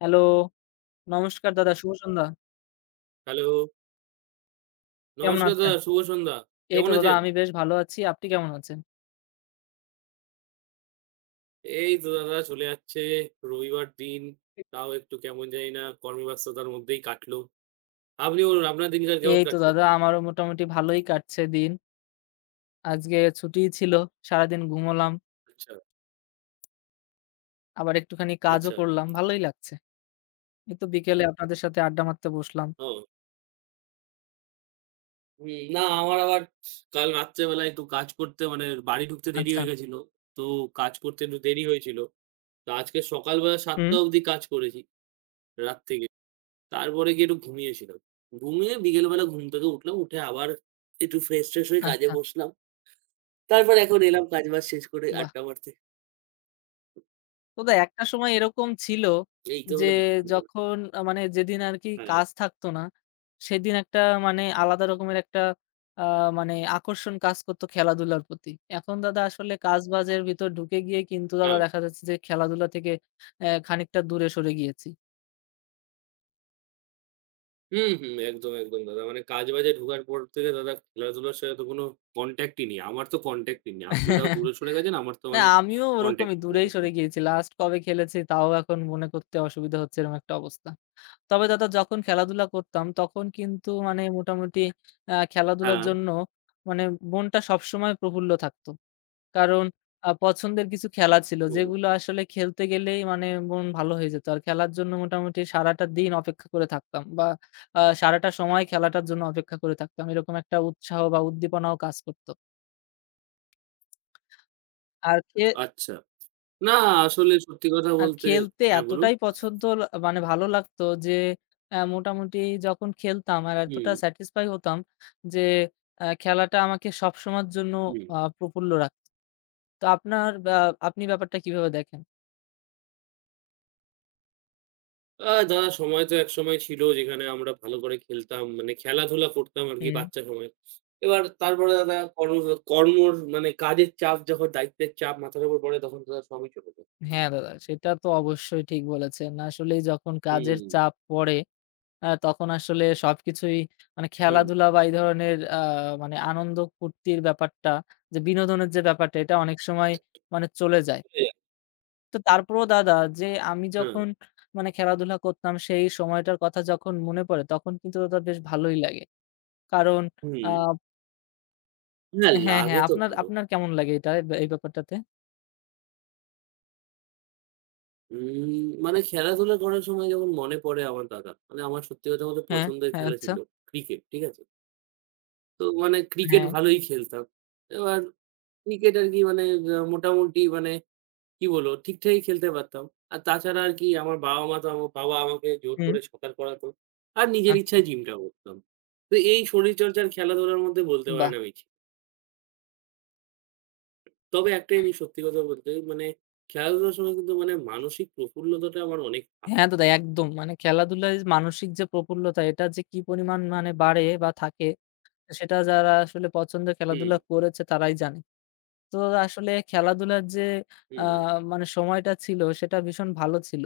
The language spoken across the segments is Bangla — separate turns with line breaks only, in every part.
হ্যালো, নমস্কার দাদা, শুভ সন্ধ্যা।
হ্যালো,
কেমন
নমস্কার
আছেন?
দাদা, শুভ সন্ধ্যা।
এই তো
কেমন
দাদা
আছেন?
আমি বেশ ভালো আছি। আপনি কেমন আছেন?
এই তো দাদা চলে যাচ্ছে রবিবার দিন। তাও একটু কেমন জানি না কর্মব্যস্ততার মধ্যেই কাটলো। আপনি বলুন আপনার দিনকাল কেমন
এই তো
কাটছে?
দাদা আমারও মোটামুটি ভালোই কাটছে দিন। আজকে ছুটিই ছিল। সারাদিন ঘুমোলাম।
আচ্ছা,
আবার একটুখানি কাজও
আচ্ছা।
করলাম। ভালোই লাগছে। এই তো বিকেলে আপনাদের সাথে আড্ডা মারতে বসলাম।
ও হুম, না আমার আবার কাল রাত্রেবেলা একটু কাজ করতে মানে বাড়ি ঢুকতে দেরি
আচ্ছা।
হয়ে গেছিল। তো কাজ করতে একটু দেরি হয়েছিল। তো আজকে সকালবেলা
হুম,
৭:০০ অবধি কাজ করেছি রাত থেকে। তারপরে গিয়ে একটু ঘুমিয়েছিলাম। ঘুমিয়ে বিকেলবেলা ঘুম থেকে উঠলাম। উঠে আবার একটু ফ্রেশ-ট্রেশ হয়ে কাজে
আচ্ছা।
বসলাম। তারপর এখন এলাম কাজবাজ শেষ করে
বাহ!
আড্ডা মারতে।
তবে একটা সময় এরকম ছিল
এই তো
যে
হলো ব্যাপার।
যখন মানে যেদিন আরকি
হ্যাঁ,
কাজ থাকতো না, সেদিন একটা মানে আলাদা রকমের একটা আ মানে আকর্ষণ কাজ করতো খেলাধুলার প্রতি। এখন দাদা আসলে কাজবাজের ভিতর ঢুকে গিয়ে কিন্তু দাদা
হ্যাঁ।
দেখা যাচ্ছে যে খেলাধুলা থেকে খানিকটা দূরে সরে গিয়েছি।
হুম, হুম। একদম, একদম দাদা। মানে কাজবাজে ঢোকার পর থেকে দাদা খেলাধুলার সাথে তো কোনো কনট্যাক্ট ই নেই। আমার তো কনট্যাক্ট ই নেই। আপনি তাও দূরে সরে গেছেন। আমার তো
না
মানে
আমিও
কনট্যাক্ট
ওরকমই
ই নেই
দূরেই সরে
একদম।
গিয়েছি। লাস্ট কবে খেলেছি তাও এখন মনে করতে অসুবিধা হচ্ছে এরকম একটা অবস্থা। তবে দাদা যখন খেলাধুলা করতাম তখন কিন্তু মানে মোটামুটি খেলাধুলার
হ্যাঁ,
জন্য মানে মনটা সবসময় প্রফুল্ল থাকতো। কারণ পছন্দের কিছু খেলা ছিল
হুম।
যেগুলো আসলে খেলতে গেলেই মানে মন ভালো হয়ে যেত। আর খেলার জন্য মোটামুটি সারাটা দিন অপেক্ষা করে থাকতাম বা সারাটা সময় খেলাটার জন্য অপেক্ষা করে থাকতাম। এরকম একটা উৎসাহ বা উদ্দীপনাও কাজ করত। আর খে
আচ্ছা। না আসলে সত্যি কথা
আর
বলতে
খেলতে
হ্যাঁ, বলুন।
এতটাই পছন্দ মানে ভালো লাগতো যে মোটামুটি যখন খেলতাম আর এতটা
হুম,
স্যাটিসফাই হতাম যে খেলাটা আমাকে সবসময়ের জন্য
হুম।
প্রফুল্ল রাখত। তো আপনার ব্যা আপনি ব্যাপারটা কিভাবে দেখেন?
দাদা সময় তো একসময় ছিল যেখানে আমরা ভালো করে খেলতাম। মানে খেলাধুলা করতাম আরকি
হুম।
বাচ্চা সময়ে। এবার তারপরে দাদা কর্মর মানে কাজের চাপ যখন দায়িত্বের চাপ মাথার উপর পড়ে তখন দাদা সবই চলে যায়।
হ্যাঁ, দাদা সেটা তো অবশ্যই ঠিক বলেছেন। আসলেই যখন কাজের
হুম,
চাপ পড়ে তখন আসলে সবকিছুই মানে
হুম।
খেলাধুলা বা এই ধরনের মানে আনন্দ ফুর্তির ব্যাপারটা যে বিনোদনের যে ব্যাপারটা এটা অনেক সময় মানে চলে যায়।
চলে যায়,
তো তারপরেও দাদা যে আমি
হ্যাঁ,
যখন মানে খেলাধুলা করতাম সেই সময়টার কথা যখন মনে পড়ে তখন কিন্তু দাদা বেশ ভালোই লাগে। কারণ
হুম।
আ
না
হ্যাঁ, হ্যাঁ,
লাগে তো
আপনার
ভালো।
আপনার কেমন লাগে এটা এই ব্যাপারটাতে?
উম মানে খেলাধুলা করার সময় যখন মনে পড়ে আমার দাদা, মানে আমার সত্যি কথা বলতে
হ্যাঁ,
পছন্দের
হ্যাঁ,
খেলা
আচ্ছা,
ছিল ক্রিকেট, ঠিক আছে? তো মানে ক্রিকেট
হ্যাঁ,
ভালোই খেলতাম। এবার ক্রিকেট আরকি মানে মোটামুটি মানে কি বলবো? ঠিকঠাকই খেলতে পারতাম। আর তাছাড়া আর কি আমার বাবা-মা তো আমার বাবা আমাকে জোর
হুম,
করে সাঁতার করাতো। আর নিজের
আচ্ছা,
ইচ্ছায় জিমটা করতাম। তো এই শরীরচর্চা আর খেলাধুলার মধ্যে বলতে
বাহ!
পারেন আমি। ঠিক। তবে একটা জিনিস সত্যি কথা বলতে মানে খেলাধুলার সময় কিন্তু মানে মানসিক প্রফুল্লতাটা আমার অনেক
হ্যাঁ, দাদা একদম মানে খেলাধুলায় মানসিক যে প্রফুল্লতা এটা যে কি পরিমাণ মানে বাড়ে বা থাকে সেটা যারা আসলে পছন্দের
হুম,
খেলাধুলা করেছে তারাই জানে। তো দাদা আসলে খেলাধুলার যে আ
হুম।
মানে সময়টা ছিল সেটা ভীষণ ভালো ছিল।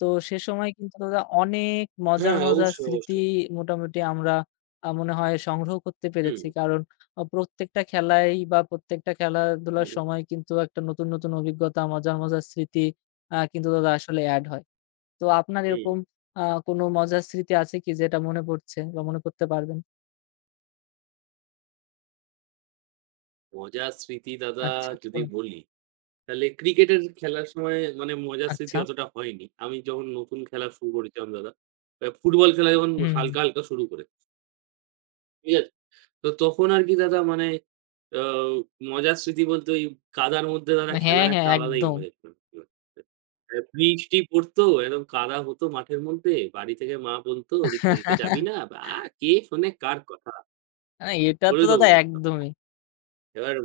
তো সে সময় কিন্তু দাদা অনেক মজার,
হ্যাঁ,
মজার
অবশ্যই,
স্মৃতি
অবশ্যই।
মোটামুটি আমরা মনে হয় সংগ্রহ করতে
হুম,
পেরেছি। কারণ প্রত্যেকটা খেলাই বা প্রত্যেকটা খেলাধুলার
হুম,
সময় কিন্তু একটা নতুন, নতুন অভিজ্ঞতা, মজার, মজার স্মৃতি কিন্তু দাদা আসলে এড হয়। তো আপনার
হুম।
এরকম আ কোনো মজার স্মৃতি আছে কি যেটা মনে পড়ছে বা মনে করতে পারবেন?
মজার স্মৃতি দাদা
আচ্ছা
যদি
বলুন।
বলি তাহলে ক্রিকেটের খেলার সময় মানে মজার স্মৃতি
আচ্ছা।
অতটা হয়নি। আমি যখন নতুন খেলা শুরু করেছিলাম দাদা, ফুটবল খেলা যখন
হুম, হুম।
হালকা, হালকা শুরু করে। ঠিক আছে? তো তখন আর কি দাদা মানে আ মজার স্মৃতি বলতে ওই কাদার মধ্যে দাদা
হ্যাঁ,
খেলার
হ্যাঁ
একটা আলাদাই
একদম।
মজা ছিল। বৃষ্টি পড়তো, একদম কাদা হতো মাঠের মধ্যে। বাড়ি থেকে মা বলত যে, "খেলতে যাবি না?" বা কে শোনে কার কথা?"
এটা তো
বলে
দাদা
দৌড় মারতাম।
একদমই।
এবার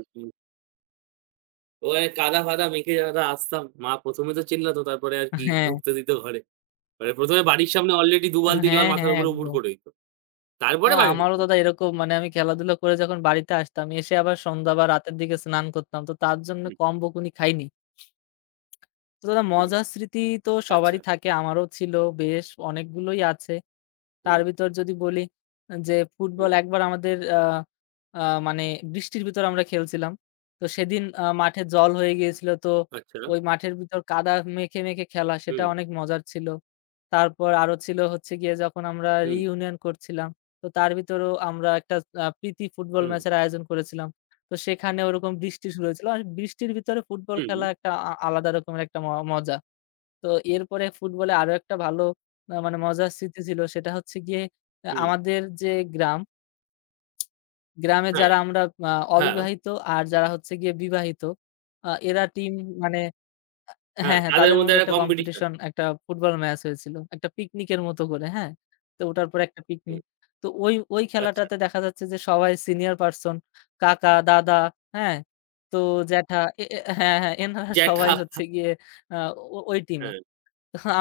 ওখানে কাদা-ফাদা মেখে দাদা আসতাম। মা ১ম এ তো চিল্লাতো তারপরে আর কি
হ্যাঁ,
ঢুকতে দিত ঘরে। মানে ১ম এ বাড়ির সামনে অলরেডি ২ বালতি জল
হ্যাঁ,
মাথার
হ্যাঁ
উপরে উপুড়
একদম।
করে দিত। তারপরে
হ্যাঁ,
বাড়ি
আমারও
ঢুকতে
দাদা
দিত।
এরকম মানে আমি খেলাধুলা করে যখন বাড়িতে আসতাম, এসে আবার সন্ধ্যা বা রাতের দিকে স্নান করতাম। তো তার জন্য
হুম,
কম বকুনি খাইনি। তো দাদা
হুম,
মজার স্মৃতি তো
আচ্ছা,
সবারই থাকে, আমারও ছিল বেশ অনেকগুলোই আছে। তার
হুম,
ভিতর যদি বলি যে ফুটবল
হুম,
একবার আমাদের আ আ মানে বৃষ্টির ভিতর আমরা খেলছিলাম। তো সেদিন মাঠে জল হয়ে গিয়েছিল। তো
আচ্ছা,
ওই মাঠের ভিতর কাদা মেখে, মেখে খেলা সেটা
হুম,
অনেক মজার ছিল। তারপর আরো ছিল হচ্ছে গিয়ে যখন আমরা
হুম,
রিইউনিয়ন করছিলাম। তো তার ভিতরেও আমরা একটা প্রীতি ফুটবল
হুম,
ম্যাচের আয়োজন করেছিলাম। তো সেখানে ওরকম বৃষ্টি শুরু হয়েছিল। আর বৃষ্টির ভিতরে ফুটবল
হুম,
খেলা একটা আলাদা রকমের একটা মজা। তো এরপরে ফুটবলে আরো একটা ভালো মানে মজার স্মৃতি ছিল সেটা হচ্ছে গিয়ে
হুম,
আমাদের যে গ্রাম, গ্রামে
হ্যাঁ,
যারা আমরা আ
হ্যাঁ,
অবিবাহিত আর যারা হচ্ছে গিয়ে বিবাহিত এরা টিম মানে
হ্যাঁ,
হ্যাঁ, হ্যাঁ
তাদের
তাদের
মধ্যে
মধ্যে
একটা
একটা
কম্পিটিশন।
কম্পিটিশন একটা ফুটবল ম্যাচ হয়েছিল। একটা পিকনিকের মতো করে, হ্যাঁ? তো ওটার পরে একটা
হুম,
পিকনিক। তো ওই
আচ্ছা,
খেলাটাতে দেখা যাচ্ছে যে সবাই সিনিয়র পারসন কাকা, দাদা, হ্যাঁ? তো জ্যাঠা এ এ হ্যাঁ, হ্যাঁ এনারা সবাই
জ্যাঠা,
হচ্ছে গিয়ে আ ও ওই টিমে।
হ্যাঁ,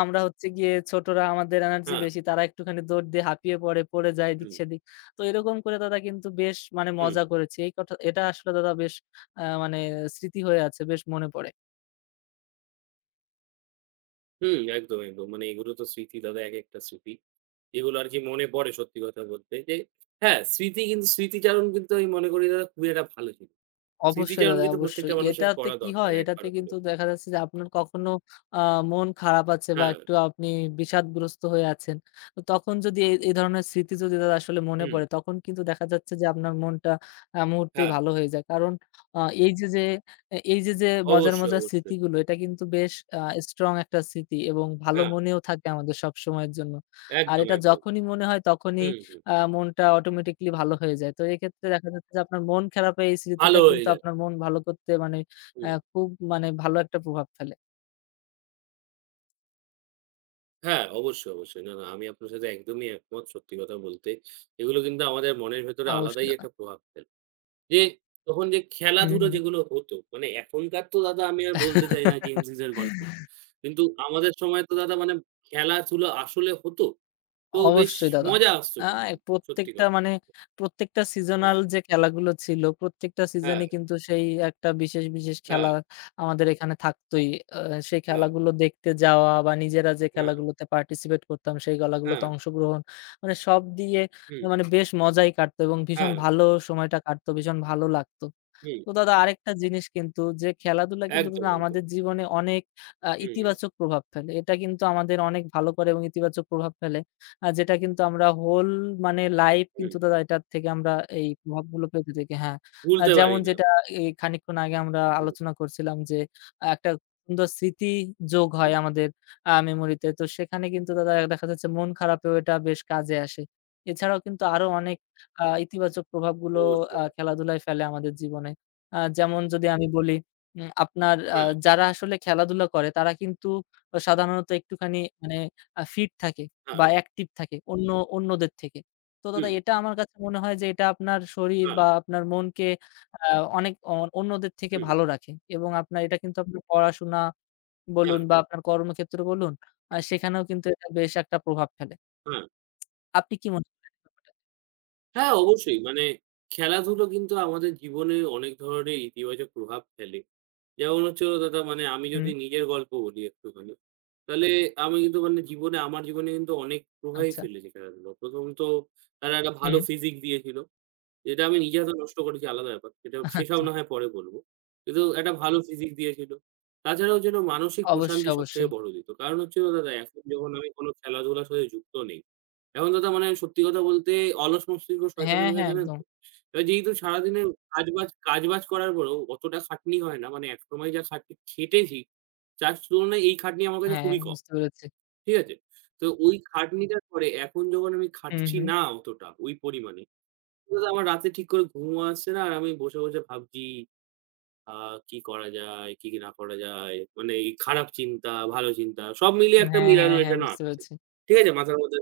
আমরা হচ্ছে গিয়ে ছোটরা আমাদের এনার্জি
হ্যাঁ,
বেশি। তারা একটুখানি দৌড় দিয়ে হাঁপিয়ে পড়ে, পড়ে যায় এদিক
হুম,
সেদিক। তো এরকম করে দাদা কিন্তু বেশ মানে
হুম।
মজা করেছি। এই কথা এটা আসলে দাদা বেশ মানে স্মৃতি হয়ে আছে, বেশ মনে পড়ে।
হুম, একদম, একদম। মানে এগুলো তো স্মৃতি দাদা একেকটা স্মৃতি। এগুলো আর কি মনে পড়ে সত্যি কথা বলতে যে হ্যাঁ, স্মৃতি কিন্তু স্মৃতিচারণ কিন্তু আমি মনে করি দাদা খুবই একটা ভালো জিনিস।
অবশ্যই
স্মৃতিচারণ
দাদা,
কিন্তু
অবশ্যই।
প্রত্যেকটা মানুষের
এটাতে
করা
কি
দরকার
হয়? এটাতে
একবার
কিন্তু
হলেও।
দেখা যাচ্ছে যে আপনার কখনো আ মন খারাপ আছে বা
হ্যাঁ,
একটু আপনি বিষাদগ্রস্ত হয়ে আছেন। তো তখন যদি এই ধরনের স্মৃতি যদি দাদা আসলে মনে
হুম,
পড়ে তখন কিন্তু দেখা যাচ্ছে যে আপনার মনটা মুহূর্তেই
হ্যাঁ,
ভালো হয়ে যায়। কারণ আ এই যে, যে এই যে, যে মজার,
অবশ্যই,
মজার
অবশ্যই।
স্মৃতিগুলো এটা কিন্তু বেশ আ স্ট্রং একটা স্মৃতি এবং ভালো
হ্যাঁ,
মনেও থাকে আমাদের সবসময়ের জন্য। আর
একদম,
এটা
একদম।
যখনই মনে হয় তখনই
হুম, হুম।
মনটা অটোমেটিক্যালি ভালো হয়ে যায়। তো এক্ষেত্রে দেখা যাচ্ছে যে আপনার মন খারাপে এই স্মৃতিটা
ভালো হয়ে
কিন্তু
যায়।
আপনার মন ভালো করতে মানে
হুম।
খুব মানে ভালো একটা প্রভাব ফেলে।
হ্যাঁ, অবশ্যই, অবশ্যই। না, না আমি আপনার সাথে একদমই একমত সত্যি কথা বলতে। এগুলো কিন্তু আমাদের মনের ভেতরে
অবশ্যই
আলাদাই
দাদা।
একটা প্রভাব ফেলে। যে তখন যে
হুম,
খেলাধুলা
হুম।
যেগুলো হতো, মানে এখনকার তো দাদা আমি আর বলতে চাই না Gen Z এর গল্প। কিন্তু আমাদের সময় তো দাদা মানে খেলাধুলা আসলে হতো। তো বেশ
অবশ্যই দাদা।
মজা আসতো
আ
কিন্তু। সত্যি
প্রত্যেকটা
কথা।
মানে প্রত্যেকটা সিজনাল
হ্যাঁ,
যে খেলাগুলো ছিল, প্রত্যেকটা
হ্যাঁ,
সিজনে কিন্তু সেই একটা বিশেষ, বিশেষ
হ্যাঁ,
খেলা আমাদের এখানে থাকতই। আ সেই
হ্যাঁ,
খেলাগুলো দেখতে যাওয়া বা নিজেরা যে
হ্যাঁ,
খেলাগুলোতে পার্টিসিপেট করতাম, সেই খেলাগুলোতে
হ্যাঁ,
অংশগ্রহণ। মানে সব দিয়ে
হুম,
মানে বেশ মজাই কাটতো এবং ভীষণ
হ্যাঁ,
ভালো সময়টা কাটতো, ভীষণ ভালো লাগতো।
হুম,
তো দাদা আরেকটা জিনিস কিন্তু যে খেলাধুলা কিন্তু
একদম,
দাদা
একদম।
আমাদের জীবনে অনেক
হুম,
ইতিবাচক প্রভাব ফেলে। এটা কিন্তু আমাদের অনেক ভালো করে এবং ইতিবাচক প্রভাব ফেলে। যেটা কিন্তু আমরা মানে লাইফ
হুম,
কিন্তু দাদা এটার থেকে আমরা এই প্রভাবগুলো পেতে থাকি হ্যাঁ।
ভুলতে
যেমন
পারি না।
যেটা এই খানিকক্ষণ আগে আমরা
হুম,
আলোচনা করছিলাম যে একটা সুন্দর স্মৃতি যোগ হয়
হুম,
আমাদের মেমোরিতে। তো সেখানে কিন্তু দাদা দেখা যাচ্ছে মন খারাপেও এটা বেশ কাজে আসে। এছাড়াও কিন্তু আরো অনেক ইতিবাচক প্রভাবগুলো
অবশ্যই।
খেলাধুলায় ফেলে আমাদের জীবনে। যেমন যদি আমি বলি আপনার
হ্যাঁ,
যারা আসলে খেলাধুলা করে তারা কিন্তু সাধারণত একটুখানি মানে ফিট থাকে
হ্যাঁ,
বা অ্যাক্টিভ থাকে অন্যদের থেকে। তো দাদা
হুম,
এটা আমার কাছে মনে হয় যে এটা আপনার শরীর
হ্যাঁ,
বা আপনার মনকে আ অনেক অন্যদের থেকে
হুম,
ভালো রাখে এবং আপনার এটা কিন্তু আপনার পড়াশোনা
হ্যাঁ,
বলুন বা আপনার কর্মক্ষেত্র বলুন সেখানেও কিন্তু এটা বেশ একটা প্রভাব ফেলে।
হ্যাঁ।
আপনি কি মনে করেন এই ব্যাপারটা?
হ্যাঁ, অবশ্যই। মানে খেলাধুলো কিন্তু আমাদের জীবনে অনেক ধরনের ইতিবাচক প্রভাব ফেলে। যেমন হচ্ছে হলো দাদা মানে আমি
হুম,
যদি নিজের গল্প বলি একটুখানি, তাহলে আমি কিন্তু মানে জীবনে আমার জীবনে কিন্তু অনেক প্রভাবই
আচ্ছা।
ফেলেছে খেলাধুলা। ১ম তো তারা একটা ভালো
হুম,
ফিজিক দিয়েছিল। যেটা আমি নিজে হয়তো নষ্ট করেছি আলাদা ব্যাপার। সেটা সেসব
আচ্ছা।
না হয় পরে বলব। কিন্তু একটা ভালো ফিজিক দিয়েছিল। তাছাড়াও যেন মানসিক
অবশ্যই,
প্রশান্তি সবথেকে
অবশ্যই।
বড় দিত। কারণ হচ্ছে হলো দাদা এখন যখন আমি কোনো খেলাধুলার সাথে যুক্ত নেই। এখন দাদা মানে সত্যি কথা বলতে অলস মস্তিষ্ক
হ্যাঁ,
শয়তানের মেলা
হ্যাঁ,
জানেন
একদম।
তো? এবার যেহেতু সারাদিনের কাজবাজ কাজবাজ করার পরেও অতটা খাটনি হয় না। মানে একসময় যা খাটনি খেটেছি, তার তুলনায় এই খাটনি আমার কাছে
হ্যাঁ,
খুবই কম।
বুঝতে পেরেছি।
ঠিক আছে? তো ওই খাটনিটার পরে এখন যখন আমি
হুম,
খাটছি
হুম।
না অতটা ওই পরিমাণে দাদা, আমার রাতে ঠিক করে ঘুম আসছে না আর আমি বসে, বসে ভাবছি আ কি করা যায়, কি, কি না করা যায়। মানে এই খারাপ চিন্তা, ভালো চিন্তা সব মিলিয়ে একটা
হ্যাঁ, হ্যাঁ,
মিলানো
হ্যাঁ,
এখানে
বুঝতে
আসছে।
পেরেছি।
ঠিক আছে? মাথার মধ্যে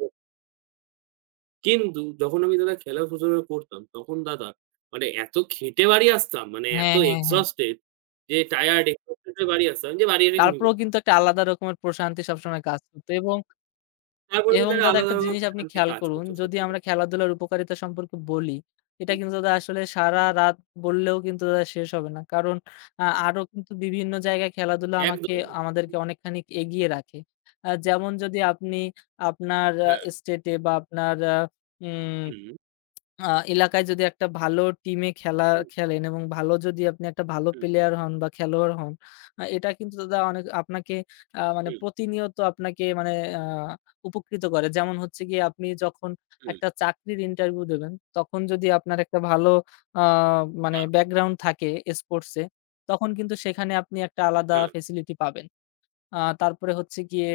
কিন্তু যখন আমি দাদা খেলা শুরু করতাম তখন দাদা মানে এত খেটে বাড়ি আসতাম মানে এত
হ্যাঁ, হ্যাঁ, হ্যাঁ।
এক্সহস্টেড যে টায়ার্ড এক্সহস্টেড হয়ে বাড়ি আসতাম যে বাড়ি এসে ঘুমিয়ে
তারপরেও
পড়তাম।
কিন্তু একটা আলাদা রকমের প্রশান্তি সবসময় কাজ করত এবং,
তারপরে
এবং
কিন্তু একটা
দাদা
আলাদা
একটা
রকম
জিনিস আপনি
প্রশান্তি
খেয়াল
কাজ
করুন,
করতো
যদি
সত্যি
আমরা
কথা।
খেলাধুলার উপকারিতা সম্পর্কে বলি, এটা
হুম,
কিন্তু দাদা আসলে সারারাত বললেও কিন্তু দাদা শেষ হবে না। কারণ আরো কিন্তু বিভিন্ন জায়গায় খেলাধুলা
একদম।
আমাদেরকে অনেকখানি এগিয়ে রাখে। যেমন যদি আপনি আপনার
হ্যাঁ,
স্টেটে বা আপনার উম
হুম,
আ এলাকায় যদি একটা ভালো টিমে খেলা
হুম,
খেলেন এবং ভালো যদি আপনি একটা ভালো
হুম,
প্লেয়ার হন বা খেলোয়াড় হন, এটা কিন্তু দাদা অনেক আপনাকে মানে
হুম,
প্রতিনিয়ত আপনাকে মানে আ উপকৃত করে। যেমন হচ্ছে গিয়ে আপনি যখন
হুম,
একটা চাকরির ইন্টারভিউ দেবেন, তখন যদি আপনার একটা ভালো আ মানে
হ্যাঁ,
ব্যাকগ্রাউন্ড থাকে স্পোর্টস এ, তখন কিন্তু সেখানে আপনি একটা আলাদা
হ্যাঁ,
ফেসিলিটি পাবেন। তারপরে হচ্ছে গিয়ে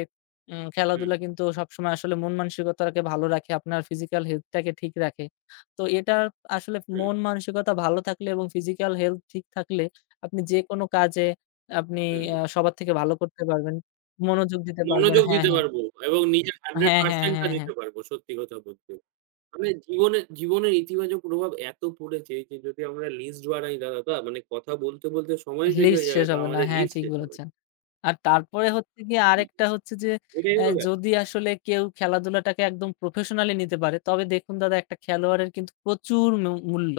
হুম,
খেলাধুলা কিন্তু সবসময় আসলে মন মানসিকতাকে ভালো রাখে, আপনার ফিজিক্যাল হেলথটাকে ঠিক রাখে। তো এটার আসলে
হুম,
মন মানসিকতা ভালো থাকলে এবং ফিজিক্যাল হেলথ ঠিক থাকলে আপনি যেকোনো কাজে আপনি
হুম।
সবার থেকে ভালো করতে পারবেন। মনোযোগ দিতে পারবেন।
মনোযোগ
হ্যাঁ,
দিতে
হ্যাঁ।
পারবো এবং নিজের
হ্যাঁ, হ্যাঁ,
100% টা
হ্যাঁ, হ্যাঁ।
দিতে পারবো সত্যি কথা বলতে। মানে জীবনে জীবনের ইতিবাচক প্রভাব এত পড়েছে যে যদি আমরা লিস্ট বানাই না দাদা মানে কথা বলতে, বলতে সময় শেষ
লিস্ট
হয়ে যাবে
শেষ
তা
হবে না।
আমাদের
হ্যাঁ,
লিস্ট
ঠিক
শেষ হবে
বলেছেন।
না।
আর তারপরে হচ্ছে গিয়ে
হুম,
আরেকটা হচ্ছে যে
এটাই হলো ব্যাপার।
যদি আসলে কেউ খেলাধুলাটাকে একদম প্রফেশনালি নিতে পারে তবে দেখুন দাদা একটা খেলোয়াড়ের কিন্তু প্রচুর মূল্য।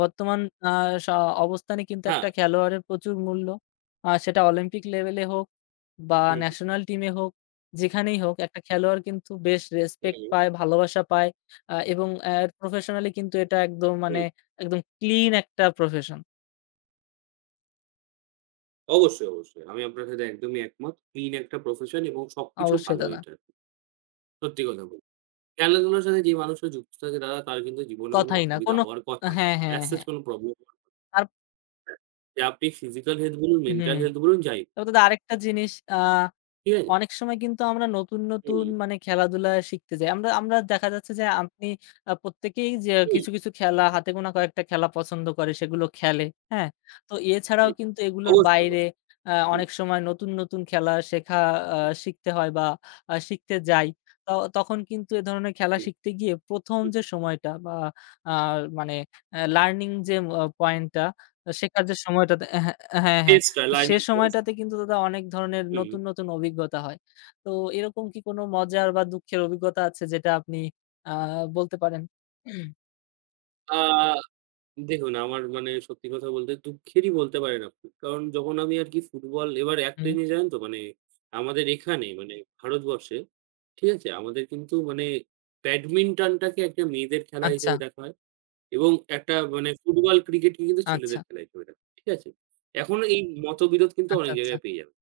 বর্তমান আ স অবস্থানে কিন্তু
হ্যাঁ,
একটা খেলোয়াড়ের প্রচুর মূল্য। সেটা অলিম্পিক লেভেলে হোক বা
হুম,
ন্যাশনাল টিমে হোক, যেখানেই হোক একটা খেলোয়াড় কিন্তু বেশ রেসপেক্ট
হুম,
পায়, ভালোবাসা পায় এবং প্রফেশনালি কিন্তু এটা একদম মানে
হুম।
একদম ক্লিন একটা প্রফেশন।
অবশ্যই, অবশ্যই। আমি আপনার সাথে একদমই একমত। ক্লিন একটা প্রফেশন এবং সবকিছু
অবশ্যই
ভালো
দাদা।
এটার। সত্যি কথা বলতে। খেলাধুলার সাথে যে মানুষটা যুক্ত থাকে দাদা তার কিন্তু জীবনে কোনো
কথাই না।
অসুবিধা
কোনো
হওয়ার কথা না।
হ্যাঁ, হ্যাঁ,
as such
হ্যাঁ।
কোনো প্রবলেম হওয়ার কথা
আর
না। যে আপনি ফিজিক্যাল হেলথ বলুন,
হুম।
মেন্টাল হেলথ বলুন যাই
তবে দাদা আরেকটা জিনিস
হুম,
অনেক সময় কিন্তু আমরা নতুন,
হুম,
নতুন মানে খেলাধুলা শিখতে যাই। আমরা আমরা দেখা যাচ্ছে যে আপনি প্রত্যেকেই যে
হুম,
কিছু, কিছু খেলা হাতে গোনা কয়েকটা খেলা পছন্দ করে সেগুলো খেলে, হ্যাঁ? তো এছাড়াও
হুম।
কিন্তু এগুলোর
অবশ্যই,
বাইরে
অবশ্যই। হুম,
অনেক সময় নতুন, নতুন খেলা শেখা আ শিখতে হয় বা শিখতে যাই। ত তখন কিন্তু এ ধরনের খেলা
হুম,
শিখতে গিয়ে ১ম
হুম।
যে সময়টা বা আ মানে লার্নিং যে পয়েন্টটা, শেখার যে সময়টাতে হ্যাঁ, হ্যাঁ, হ্যাঁ।
ফেজটা
তো সে
লার্নিং ফেজ।
সময়টাতে কিন্তু দাদা অনেক ধরনের
হুম।
নতুন, নতুন অভিজ্ঞতা হয়। তো এরকম কি কোনো মজার বা দুঃখের অভিজ্ঞতা আছে যেটা আপনি আ বলতে পারেন?
আ দেখুন আমার মানে সত্যি কথা বলতে দুঃখেরই বলতে পারেন আপনি। কারণ যখন আমি আরকি ফুটবল এবার একটা
হুম,
জিনিস জানেন তো মানে আমাদের এখানে মানে ভারতবর্ষে, ঠিক আছে? আমাদের কিন্তু মানে ব্যাডমিন্টনটাকে একটা মেয়েদের খেলা
আচ্ছা,
হিসেবে দেখা হয় এবং একটা মানে ফুটবল, ক্রিকেটকে কিন্তু
আচ্ছা,
ছেলেদের খেলা হিসেবে দেখা হয়। ঠিক আছে? এখনো এই মতবিরোধ কিন্তু
আচ্ছা,
অনেক
আচ্ছা।
জায়গায় পেয়ে যাবেন।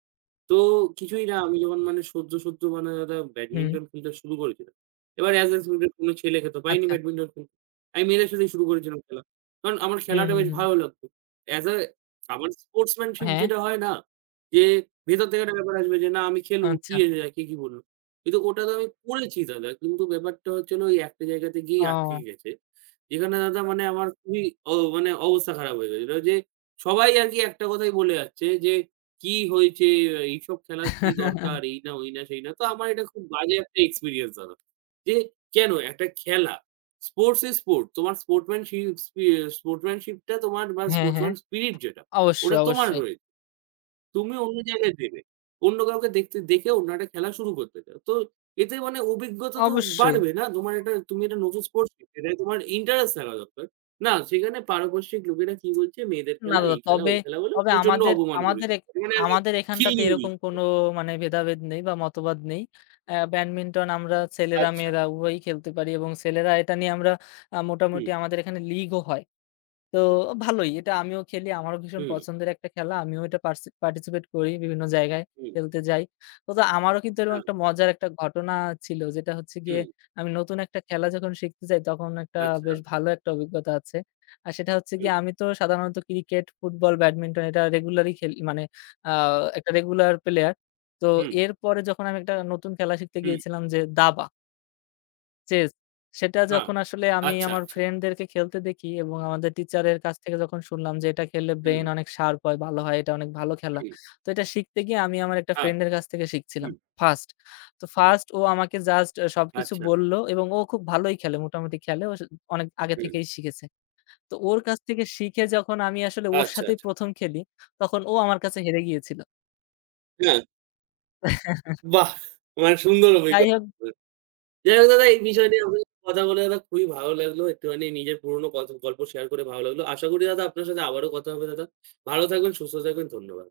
তো কিছুই না আমি যখন মানে সদ্য, সদ্য মানে দাদা
হুম,
ব্যাডমিন্টন খেলতে শুরু করেছিলাম। এবার অ্যাস আ স্টুডেন্ট কোনো ছেলেকে তো পাইনি
আচ্ছা।
ব্যাডমিন্টন খেলতে। আমি মেয়েদের সাথেই শুরু করেছিলাম খেলা। কারণ আমার
হুম,
খেলাটা
হুম,
বেশ
হুম।
ভালো লাগতো। অ্যাস আ আমার স্পোর্টসম্যানশিপ
হ্যাঁ,
যেটা হয় না? যে ভেতর থেকে একটা ব্যাপার আসবে যে না আমি খেলবো।
আচ্ছা।
কি এসে যায়? কে কি বলল? কিন্তু ওটা তো আমি করেছি দাদা। কিন্তু ব্যাপারটা হচ্ছে হলো ওই একটা জায়গাতে গিয়েই
ও।
আটকে গেছে। যেখানে দাদা মানে আমার খুবই মানে অবস্থা খারাপ হয়ে গেছিল। যে সবাই আরকি একটা কথাই বলে যাচ্ছে যে কি হয়েছে? এইসব খেলার কি দরকার? এই না, ওই না, সেই না। তো আমার এটা খুব বাজে একটা এক্সপেরিয়েন্স দাদা। যে কেন? একটা খেলা। Sports is sport. তোমার স্পোর্টসম্যানশিপ স্পি স্পোর্টসম্যানশিপ টা তোমার বা
হ্যাঁ, হ্যাঁ।
স্পোর্টসম্যান স্পিরিট যেটা,
অবশ্যই,
ওটা তোমার
অবশ্যই,
রয়েছে। তুমি অন্য জায়গায় দেবে। অন্য কাউকে দেখতে দেখে অন্য একটা খেলা শুরু করতে চাও। তো এতে মানে অভিজ্ঞতা তো
অবশ্যই।
বাড়বে না? তোমার একটা তুমি একটা নতুন স্পোর্টস এটায় তোমার ইন্টারেস্ট থাকা দরকার। না সেখানে পারিপার্শ্বিক লোকেরা কি বলছে মেয়েদের
না
খেলা
দাদা
এই খেলা
তবে,
ওই খেলা বলে
তবে
প্রচন্ড
আমাদের,
অপমান
আমাদের
করেছিল।
এক
মানে আরকি
আমাদের এখানটাতে
খিল্লি
এরকম
উড়িয়েছিল।
কোনো মানে ভেদাভেদ নেই বা মতবাদ নেই। ব্যাডমিন্টন আমরা ছেলেরা
আচ্ছা।
মেয়েরা উভয়ই খেলতে পারি এবং ছেলেরা এটা নিয়ে আমরা মোটামুটি
হুম,
আমাদের এখানে লীগও হয়। তো
হুম,
ভালোই। এটা আমিও খেলি। আমারও ভীষণ
হুম,
পছন্দের একটা খেলা। আমিও এটা পারসি পার্টিসিপেট করি। বিভিন্ন জায়গায়
হুম,
খেলতে যাই। তো আমারও কিন্তু এরকম
হ্যাঁ,
একটা মজার একটা ঘটনা ছিল। যেটা হচ্ছে গিয়ে
হুম,
আমি নতুন একটা খেলা যখন শিখতে যাই তখন একটা
আচ্ছা,
বেশ ভালো একটা অভিজ্ঞতা আছে। আর সেটা হচ্ছে
হুম,
গিয়ে আমি তো সাধারণত ক্রিকেট, ফুটবল, ব্যাডমিন্টন এটা রেগুলারই খেলি মানে আ একটা রেগুলার প্লেয়ার। তো
হুম,
এরপরে যখন আমি একটা নতুন খেলা শিখতে
হুম,
গিয়েছিলাম যে দাবা। চেস। সেটা
হ্যাঁ।
যখন আসলে আমি
আচ্ছা,
আমার
আচ্ছা,
ফ্রেন্ডদেরকে খেলতে দেখি এবং আমাদের টিচারের কাছ থেকে যখন শুনলাম যে, "এটা খেললে
হুম,
ব্রেইন অনেক শার্প হয়, ভালো হয়, এটা অনেক ভালো খেলা।"
হুম,
তো এটা শিখতে গিয়ে আমি আমার একটা
হ্যাঁ,
ফ্রেন্ডের কাছ থেকে শিখছিলাম,
হুম,
ফার্স্ট। তো
হুম,
ফার্স্ট ও আমাকে জাস্ট সবকিছু
আচ্ছা,
বলল এবং ও খুব ভালোই খেলে, মোটামুটি খেলে। ও স অনেক আগে
হুম,
থেকেই শিখেছে। তো ওর কাছ থেকে শিখে যখন আমি আসলে ওর
আচ্ছা,
সাথেই
আচ্ছা।
১ম খেলি, তখন ও আমার কাছে হেরে গিয়েছিল।
হ্যাঁ, বাহ! মানে সুন্দর
যাই
অভিজ্ঞতা।
হোক
যাই হোক দাদা এই বিষয় নিয়ে আপনার সাথে কথা বলে দাদা খুবই ভালো লাগলো। একটুখানি নিজের পুরনো কথ গল্প শেয়ার করে ভালো লাগলো। আশা করি দাদা আপনার সাথে আবারও কথা হবে দাদা। ভালো থাকবেন, সুস্থ থাকবেন। ধন্যবাদ।